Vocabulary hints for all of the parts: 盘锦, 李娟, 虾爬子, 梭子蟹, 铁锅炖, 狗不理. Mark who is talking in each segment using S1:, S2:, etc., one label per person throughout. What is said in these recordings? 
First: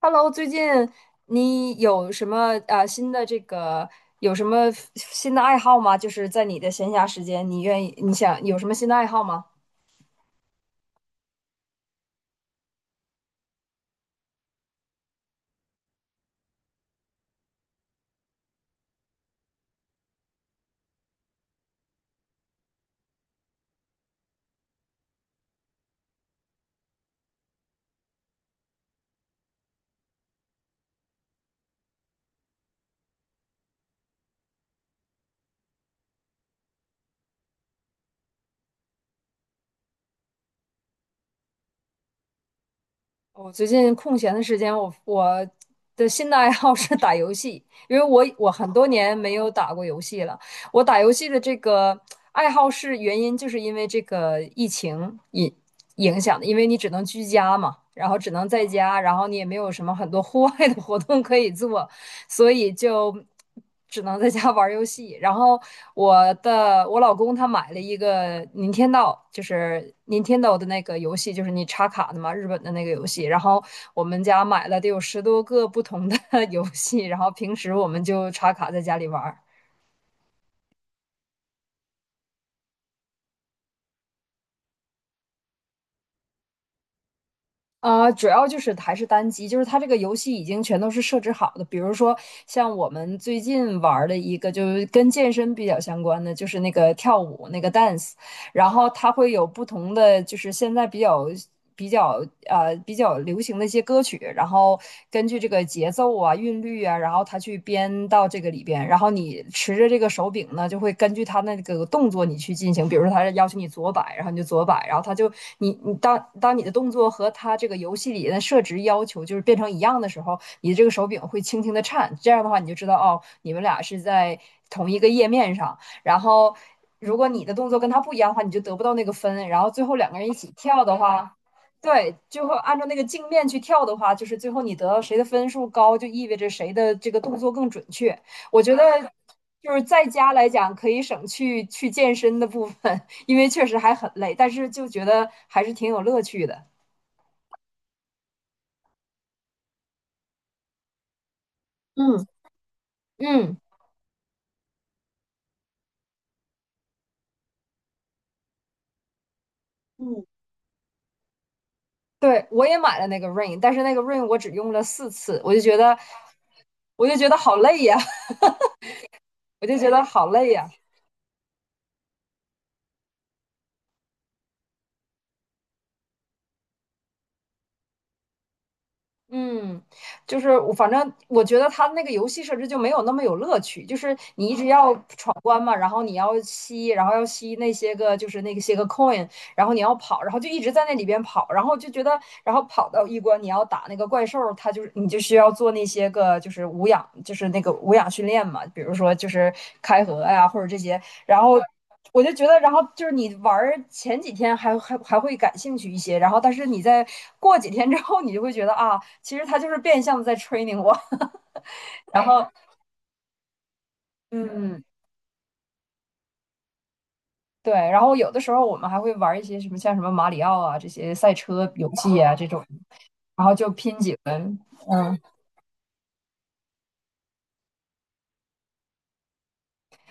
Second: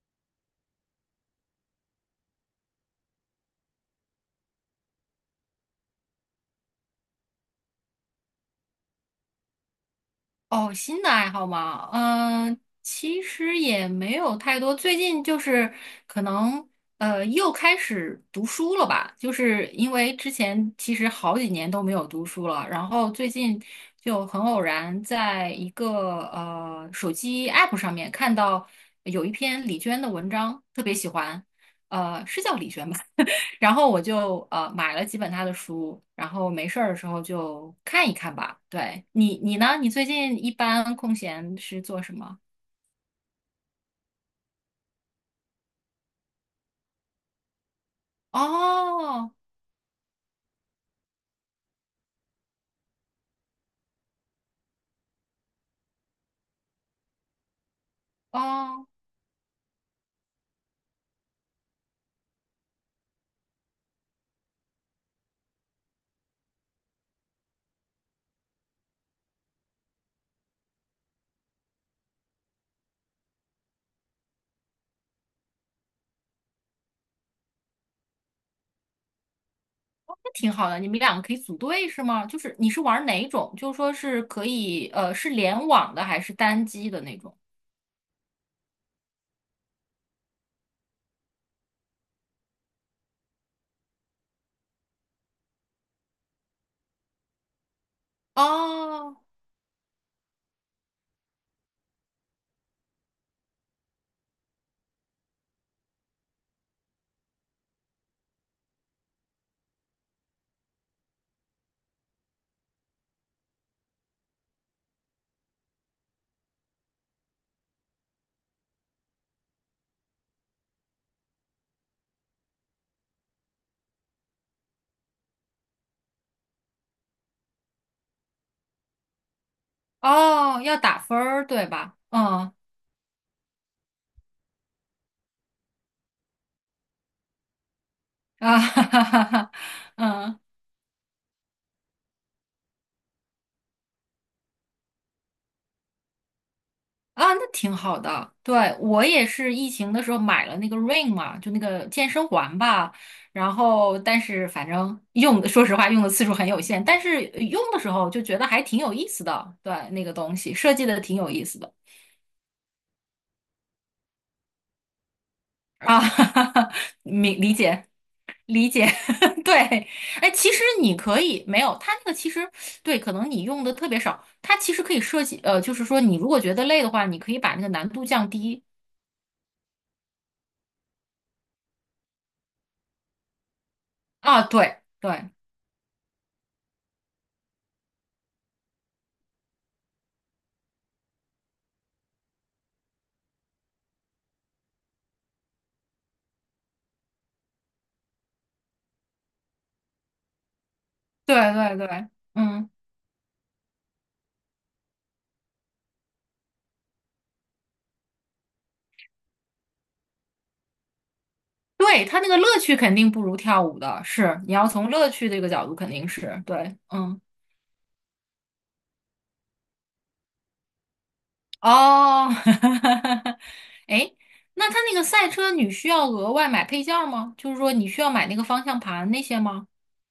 S1: Hello，最近你有什么呃新的这个有什么新的爱好吗？就是在你的闲暇时间，你愿意你想有什么新的爱好吗？
S2: 哦，新的爱好嘛，其实也没有太多。最近就是可能又开始读书了吧，就是因为之前其实好几年都没有读书了，然后最近就很偶然在一个手机 app 上面看到有一篇李娟的文章，特别喜欢，是叫李娟吧？然后我就买了几本他的书，然后没事儿的时候就看一看吧。对你，你呢？你最近一般空闲是做什么？
S1: 我最近空闲的时间，我的新的爱好是打游戏，因为我很多年
S2: 哦。
S1: 没有打过游戏了。我打游戏的这个爱好是原因，就是因为这个疫情影响的，因为你只能居家嘛，然后只能在
S2: 哦，
S1: 家，然后你也没有什么很多户外的活动可以做。所以就只能在家玩儿游戏。然后我老公他买了一个 n i n 就是 NIN 的那个游戏，就是你插卡的嘛，日本的那个游戏。然后我们家买了得有10多个不同的 游戏，然后平时我们就插卡在家里玩儿。
S2: 那挺好的，你们两个可以组队是吗？就是你是玩哪种？就说是可以是联网的还是单机的那种？
S1: 啊、主要就是还是单机，就是它这个游戏已经全都是设置好的。比如说，像我们最近玩儿的一个，就是跟健身比较相关的，就是那个跳舞那个 dance，然后它
S2: 哦。
S1: 会有不同的，就是现在比较比较流行的一些歌曲，然后根据这个节奏啊、韵律啊，然后它去编到这个里边，然后你持着这个手柄呢，就会根据它那个动作你去进行，比如说它要求你左摆，然后你就左摆，然后它就你你当当你的动作和它这个游戏里的设置要求就是变成一样的时候，你的这个手柄会轻轻的颤，这样的话你就知道哦，你们俩是在同一个页面上。然后如果你的动作跟他不一样的话，你就得不到那个分。然后最后两个人一起
S2: 哦，要
S1: 跳的
S2: 打分
S1: 话，
S2: 儿对吧？
S1: 对，就
S2: 嗯。
S1: 会按照那个镜面去跳的话，就是最后你得到谁的分数高，就意味着谁的这个动作更准确。
S2: 啊
S1: 我觉得
S2: 哈哈哈哈，
S1: 就是 在家
S2: 嗯。
S1: 来讲，可以省去去健身的部分，因为确实还很累，但是就觉得还是挺有乐趣的。
S2: 啊，那挺好的。对，我也是疫情的时候买了那个 r i n g 嘛，就那个健
S1: 嗯
S2: 身环吧。然
S1: 嗯。
S2: 后，但是反正用的，说实话用的次数很有限，但是用的时候就觉得还挺有意思的。对，那个
S1: 嗯，
S2: 东西设计的挺有意思的。
S1: 对，我也买了那个 Rain，但是那个 Rain 我只用了4次，
S2: 啊，哈哈哈，
S1: 我就觉得
S2: 明理
S1: 好累
S2: 解。
S1: 呀，
S2: 理解，对，
S1: 我就觉得好
S2: 哎，其
S1: 累
S2: 实
S1: 呀。
S2: 你可以没有它那个，其实对，可能你用的特别少，它其实可以设计，就是说你如果觉得累的话，你可以把那个难度降低。
S1: 嗯，就是反正我觉得它那个游戏设置就没有那么有乐趣，就是
S2: 啊，
S1: 你一直
S2: 对
S1: 要
S2: 对，
S1: 闯关嘛，然后要吸那些个coin，然后你要跑，然后就一直在那里边跑，然后就觉得，然后跑到一关你要打那个怪兽，它就是你就需要做那些个就是无氧，就是那个无氧训练嘛，比如说就是开合呀、或者这些，
S2: 对
S1: 然后
S2: 对对，
S1: 我就觉得，
S2: 嗯，
S1: 然后就是你玩前几天还会感兴趣一些，然后但是你在过几天之后，你就会觉得啊，其实他就是变相的在 training 我。
S2: 对，他
S1: 然
S2: 那个乐
S1: 后
S2: 趣肯定不如跳舞的，是，你要
S1: 嗯，
S2: 从乐趣这个角度肯定是对，嗯。
S1: 对，然后有的时候我们还会玩一些什么像什么马里奥啊这些赛车游戏
S2: 哦，
S1: 啊这种，然后就 拼
S2: 哎，
S1: 几轮，
S2: 那他那个
S1: 嗯。
S2: 赛车你需要额外买配件儿吗？就是说你需要买那个方向盘那些吗？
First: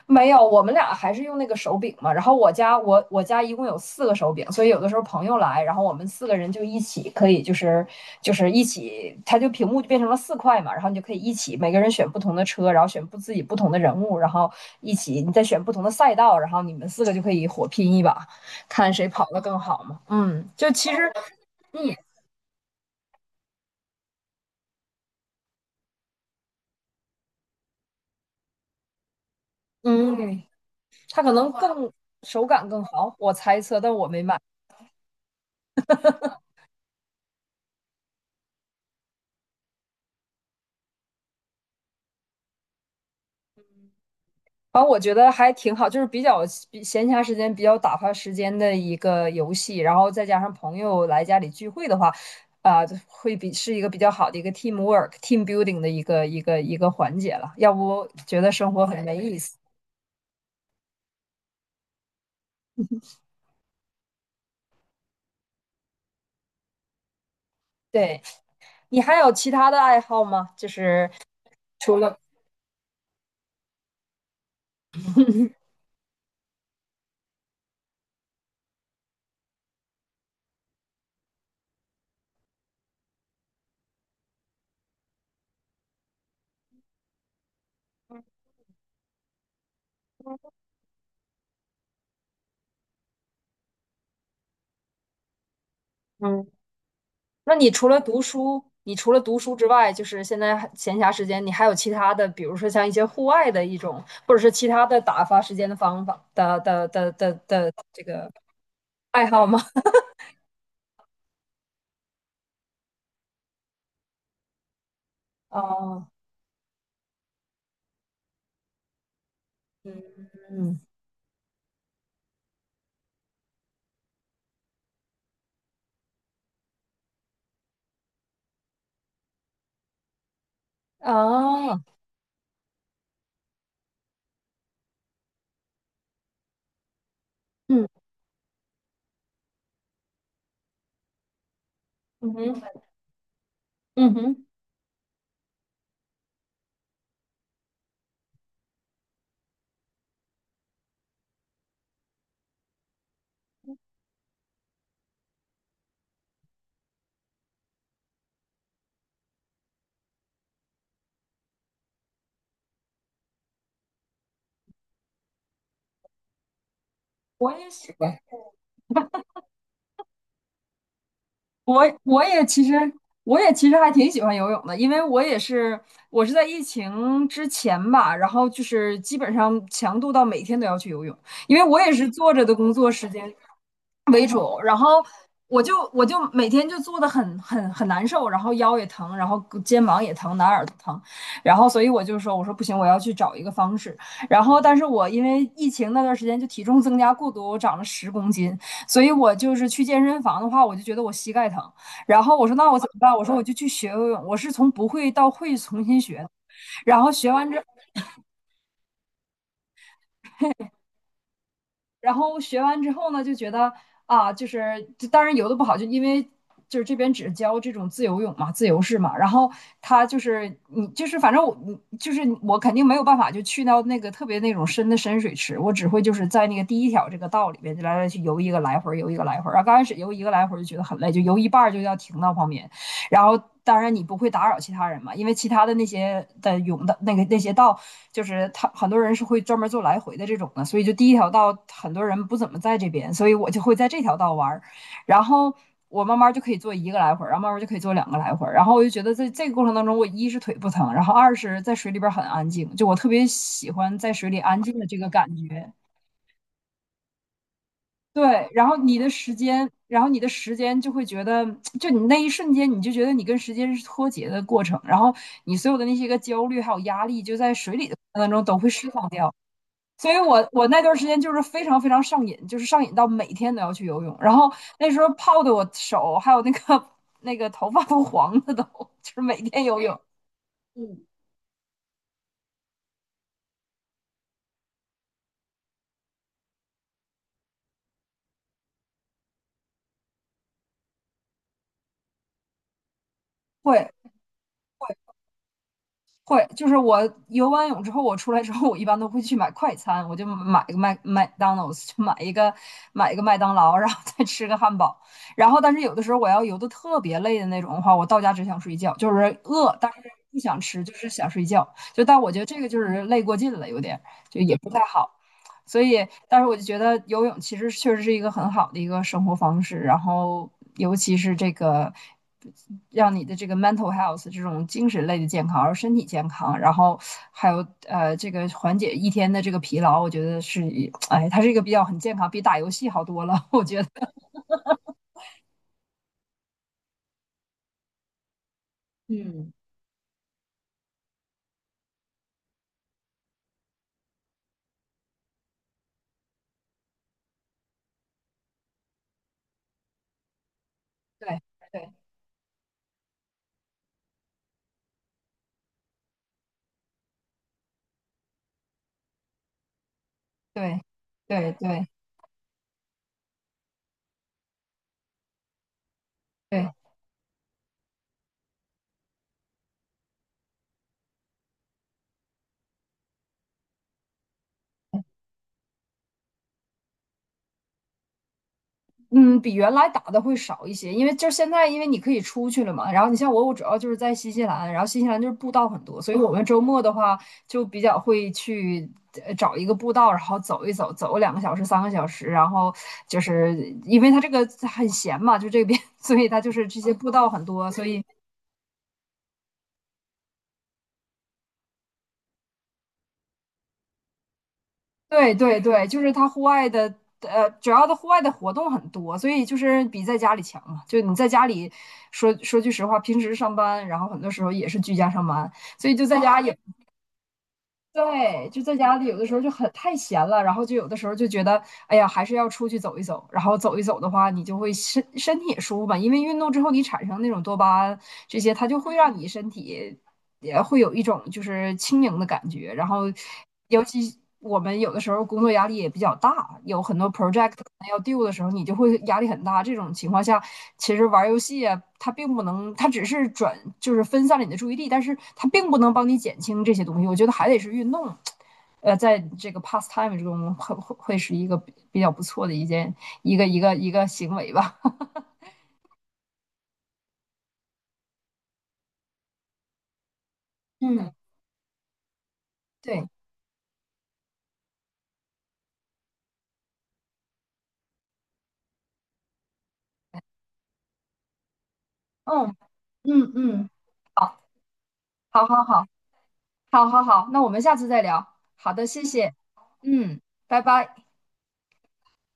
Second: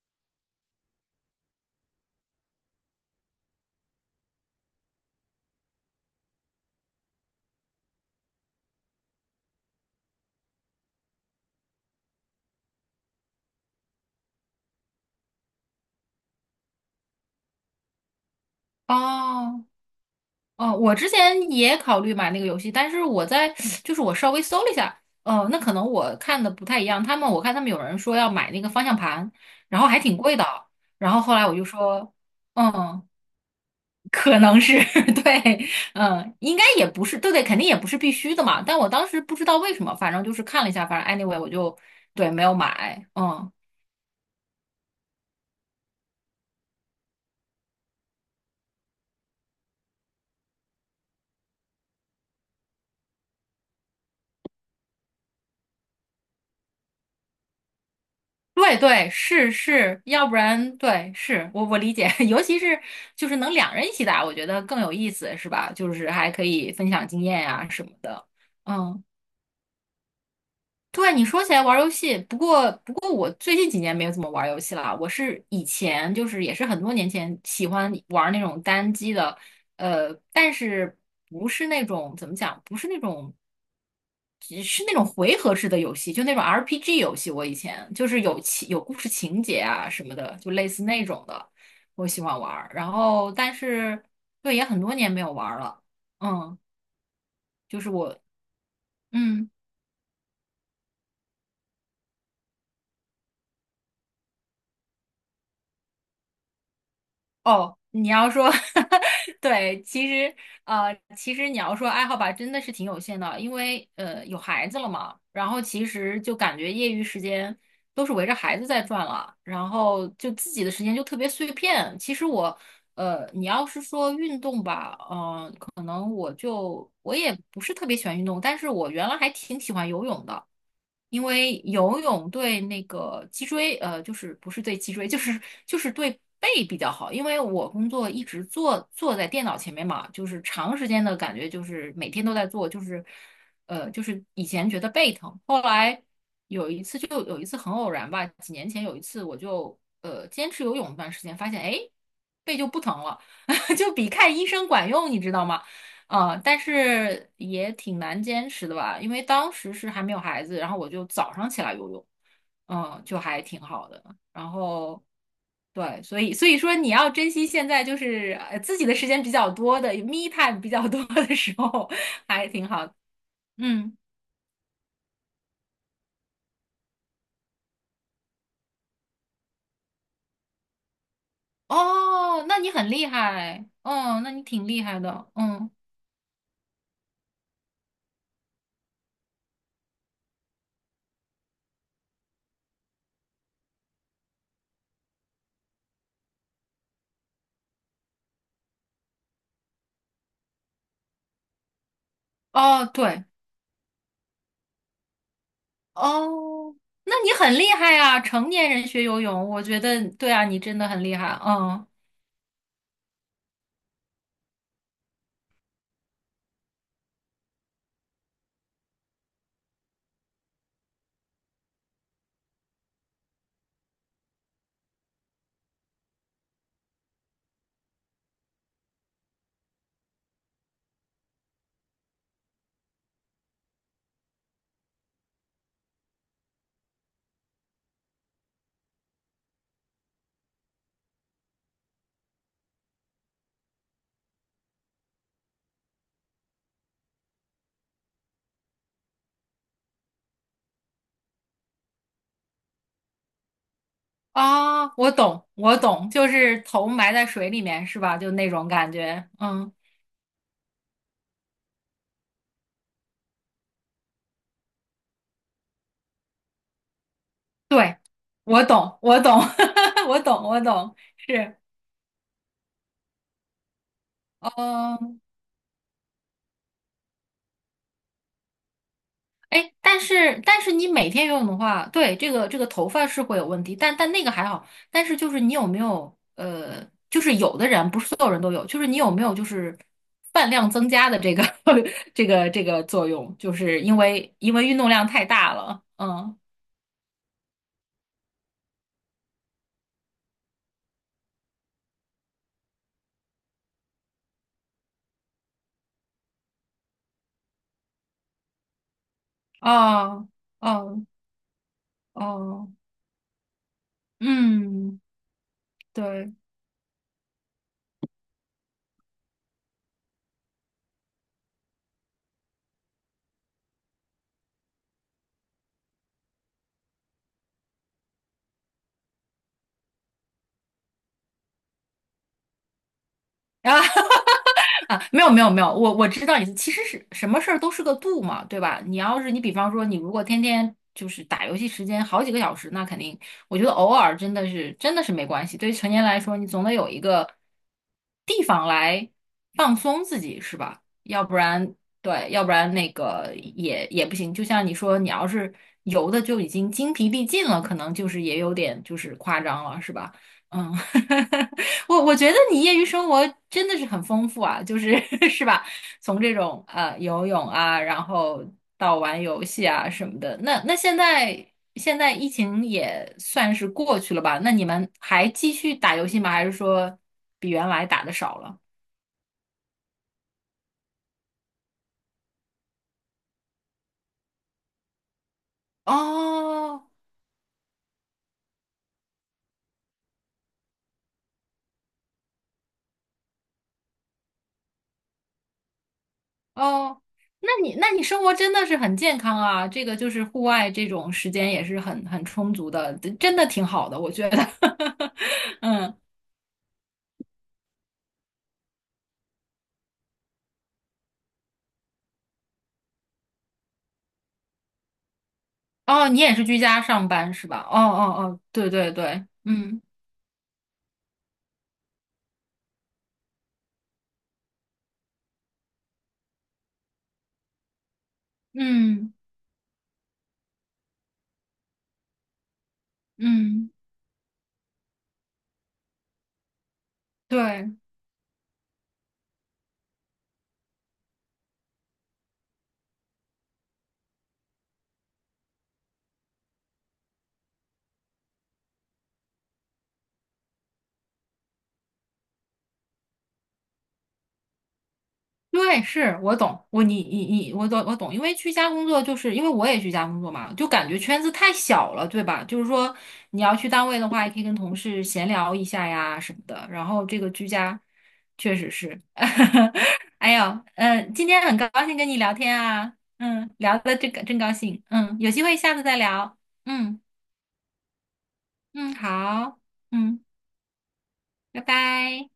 S1: 没有，我们俩还是用那个手柄嘛。然后我家一共有四个手柄，所以有的时候朋友来，然后我们四个人就一起可以就是一起，屏幕就变成了四块嘛，然后你就可以一起每个人选不同的车，然后选不自己不同的人物，然后一起你再选不同的赛道，然后你们四个就可以火拼一把，看谁跑得更
S2: 哦。
S1: 好嘛。嗯，就
S2: 哦，
S1: 其
S2: 我之
S1: 实
S2: 前也
S1: 你
S2: 考虑买那个游戏，但是我在就是我稍微搜了一下，哦，那可能我看的不太一样，他们我看他们有人说要买那个方向盘，然后还挺贵
S1: 嗯，
S2: 的，然后
S1: 它可
S2: 后来
S1: 能
S2: 我就说。
S1: 手感更
S2: 嗯，
S1: 好，我猜测，但我没
S2: 可
S1: 买。
S2: 能是 对，嗯，应该也不是，对对，肯定也不是必须的嘛。但我当时不知道为什么，反正就是看了一下，反正 anyway 我就对没有买，嗯。
S1: 反正我觉得还挺好，就是比闲暇时间比较打发时间的一个游戏，然后再加上朋友来家里聚会的话，啊、就会是一个比较好的一个 team work、team building 的一个环节了，要不觉得生
S2: 对
S1: 活很
S2: 对
S1: 没意
S2: 是
S1: 思。
S2: 是，要不然对是我理解，尤其是就是能两人一起打，我觉得更有意思，是吧？就是还可以分享经验呀、什么
S1: 对，
S2: 的，
S1: 你
S2: 嗯。
S1: 还有其他的爱好吗？就是，
S2: 对，你说起来玩儿游戏，不过我最近几年没有怎么玩儿游戏了。我是以前就是也是很多年前喜欢玩儿那种单机的，但是不是那种怎么讲，不是那种只是那种回合制的游戏，就那种 RPG 游戏。我以前就是有情有故事情节啊什么的，就类似那种的，我喜欢玩儿然后但是对也很多年没有玩儿了，
S1: 嗯，
S2: 嗯，
S1: 那
S2: 就是我。
S1: 你除了读
S2: 嗯。
S1: 书之外，就是现在还闲暇时间，你还有其他的，比如说像一些户外的一种，或者是其他的打发时间的方法的
S2: 哦，
S1: 这
S2: 你要
S1: 个。
S2: 说，
S1: 爱 好吗？
S2: 对，其实其实你要说爱好吧，真的是挺有限的，因为有孩子了嘛，然后其
S1: 哦，
S2: 实就感觉业余时间都是围着孩子在转了，然后就自己的
S1: 嗯，
S2: 时间就特别碎片。其实我你要是说运动吧，嗯。可能我也不是特别喜欢运动，但是我原来还挺喜欢游泳的，因为
S1: 哦，
S2: 游泳对那个脊椎，就是不是对脊椎，就是对背比较好，因为我
S1: 嗯
S2: 工作一直坐在电脑前面嘛，就是长时间的感觉就是每天
S1: 嗯
S2: 都在
S1: 哼，
S2: 做，就是就
S1: 嗯
S2: 是以
S1: 哼，
S2: 前觉得背疼，后来有一次就有一次很偶然吧，几年前有一次我就坚持游泳一段时间，发现哎背就不疼了。就比看医生管用，你知道吗？嗯，但是也挺难坚持的吧，因为当时是还没有孩子，然后我就早上起来游泳，嗯，就还挺好的。然后对，所以说你要珍惜
S1: 我
S2: 现
S1: 也
S2: 在
S1: 喜
S2: 就
S1: 欢，
S2: 是自己的时间比较多的，me time 比较多的时
S1: 我
S2: 候，
S1: 我也
S2: 还
S1: 其
S2: 挺
S1: 实
S2: 好的。
S1: 我也其实还
S2: 嗯，
S1: 挺喜欢游泳的，因为我是在疫情之前吧，然后就是基本上强度到每天都要去游泳，因为我也是坐着
S2: 哦，
S1: 的
S2: 那你
S1: 工
S2: 很
S1: 作
S2: 厉
S1: 时间，
S2: 害，哦，
S1: 为
S2: 那你
S1: 主，
S2: 挺
S1: 然
S2: 厉害
S1: 后
S2: 的，
S1: 我
S2: 嗯。
S1: 就我就每天就坐的很难受，然后腰也疼，然后肩膀也疼，哪儿都疼，然后所以我说不行，我要去找一个方式。然后但是我因为疫情那段时间就体重增加过多，我长了10公斤，所以我就是去健身房的话，我就觉得我膝盖疼。然后我说那我
S2: 哦，
S1: 怎么办？我
S2: 对，
S1: 说我就去学游泳，我是从不会到会重新学的。
S2: 哦，
S1: 然后
S2: 那你很厉害啊，成年人学游泳，我觉得对啊，你真的很厉害，嗯。
S1: 学完之后呢，就觉得啊，就当然游的不好，就因为就是这边只教这种自由式嘛。然后他就是你就是反正我你就是我肯定没有办法就去到那个特别那种深水池，我只会就是在那个第一条这个道里边就来去游一个来回游一个来回然后刚开始游一个来回就觉得很累，就游一半就要停到旁边。然后当然你不会打扰其他人嘛，因为其他的那些的泳的那个那些道，就是他很多人是会专门做来回的这种的，所以就第一条道很多人不怎么在这边，所以我就会在这条道玩儿，然后。我慢慢就可以做一个来回，然后慢慢就可以做两个来回，然后我就觉得在这个过程当中，我一是腿不疼，然后二是在水里边很安静，就我特别喜欢在水里安静的
S2: 啊，
S1: 这个
S2: 我
S1: 感
S2: 懂，
S1: 觉。
S2: 我懂，就是头埋在水里面是吧？就
S1: 对，
S2: 那种感觉。嗯，
S1: 然后你的时间就会觉得，就你那一瞬间，你就觉得你跟时间是脱节的过程，然后你所有的那些个焦虑还有压力，就在水里的
S2: 对，
S1: 过程当中都
S2: 我
S1: 会释
S2: 懂，
S1: 放
S2: 我
S1: 掉。
S2: 懂，
S1: 所以
S2: 我
S1: 我
S2: 懂，我
S1: 我那段
S2: 懂，
S1: 时间就是
S2: 是，
S1: 非常非常上瘾，就是上瘾到每天都要去游泳，然后那时候
S2: 嗯。
S1: 泡的我手还有那个 那个头发都黄了都，就是每天
S2: 哎，
S1: 游泳。
S2: 但是但是你每天游泳的话，对，这个这个头发是会有问题，但但那个还好。但是就是你有没有就是有的人不是所有人都有，就是你有没有就是饭量增加的这个 这个这个作用，就是
S1: 会，
S2: 因为因为运动量太大了。嗯，
S1: 会，就是我游完泳之后，我出来之后，我一般都会去买快餐，我就买个麦当劳，去买一个麦当劳，然后再吃个汉堡。然后，但是有的时候我要游的特别累的那种的话，我到家只想睡觉，就是饿，但是
S2: 哦。
S1: 不想吃，就
S2: 哦，
S1: 是想睡觉。就但我觉得这个
S2: 哦，
S1: 就是累过劲了，有点就也不太
S2: 嗯，
S1: 好。所以
S2: 对。
S1: 但是我就觉得游泳其实确实是一个很好的一个生活方式，然后尤其是这个让你的这个 mental health 这种精神类的健康，然后身体健康，然后还有这个缓解一天的这个疲劳，我觉得哎，它是一个比较很健康，比打游戏好多了，我觉
S2: 啊
S1: 得。
S2: 啊，没有没有没有，我知道你，其实是什么事儿都是个度嘛，对吧？你要是你比
S1: 嗯，
S2: 方说你如果天天就是打游戏时间好几个小时，那肯定，我觉得偶尔真的是真的是没关系。对于成年来说，你总得有一个地方来放松自己，是吧？要不
S1: 对
S2: 然
S1: 对
S2: 对，要不然那个也也不行。就像你说，你要是游的就已经精疲力尽了，可能就是也有点就是夸张了，是吧？嗯，
S1: 对 对对
S2: 我我觉得你业余生活真的是很丰富啊，就是 是吧？从这种
S1: 对。
S2: 游泳啊，然后到玩游戏啊什么的，那那现在现在疫情也算是过去了吧？那你们还继续打游戏吗？还是说比原来打的少了？
S1: 嗯，比原来打的会少一些，因为就是现在，因为你可以出去了嘛。然后你像我主要就是在新西兰，然后新西兰就是步道很多，所以我们周末
S2: 哦。
S1: 的话就比较会去找一个步道，然后走一走，走个2个小时、3个小时。然后就是因为它这个很闲嘛，就这边，所以它就是这些
S2: 哦，
S1: 步道很
S2: 那
S1: 多，
S2: 你
S1: 所
S2: 那你
S1: 以
S2: 生活真的是很健康啊，这个就是户外这种时间也是很很充足的，真的挺好的，我觉得。
S1: 对对 对，
S2: 嗯。
S1: 就是他户外的，主要的户外的活动很多，所以就是比在家里强嘛。就你在家里说句实话，平时上班，然后很多时候也是居家上班，所以就
S2: 哦，
S1: 在
S2: 你也
S1: 家
S2: 是
S1: 也。
S2: 居家上班是吧？哦哦哦，
S1: 对，就
S2: 对
S1: 在
S2: 对
S1: 家里有
S2: 对，
S1: 的时候就很
S2: 嗯
S1: 太闲了，然后就有的时候就觉得，哎呀，还是要出去走一走。然后走一走的话，你就会身体也舒服嘛，因为运动之后你产生那种多巴胺这些，它就会
S2: 嗯
S1: 让你身体也会有一种就是轻盈的感觉。然后，
S2: 嗯，
S1: 尤其我们有的时候工作压力也比较大，有很多 project
S2: 对
S1: 要 d o 的时候，你就会压力很大。这种情况下，其实玩游戏啊，它并不能，它只是转就是分散了你的注意力，但是它并不能帮你减轻这些东西。我觉得还得是运动。在这个 pastime 中会是一个比较不错的一件一个一个一个行为吧。
S2: 对，是我懂，我你你你，我懂我懂，因为居家工作就是因为我也居家工作嘛，就感觉
S1: 嗯，
S2: 圈子太小了，对吧？就是说
S1: 对，
S2: 你要去单位的话，也可以跟同事闲聊一下呀什么的，然后这个居家确实是，哎呦，嗯，今天很高兴跟你聊天
S1: 嗯
S2: 啊，
S1: 嗯
S2: 嗯，
S1: 嗯。
S2: 聊的这个
S1: 好，
S2: 真高兴，嗯，有机
S1: 好，
S2: 会
S1: 好，
S2: 下次
S1: 好。
S2: 再聊，
S1: 好
S2: 嗯
S1: 好好，那我们下次再聊。好的，
S2: 嗯，
S1: 谢谢。
S2: 好。
S1: 嗯，
S2: 嗯。
S1: 拜拜。
S2: 拜拜。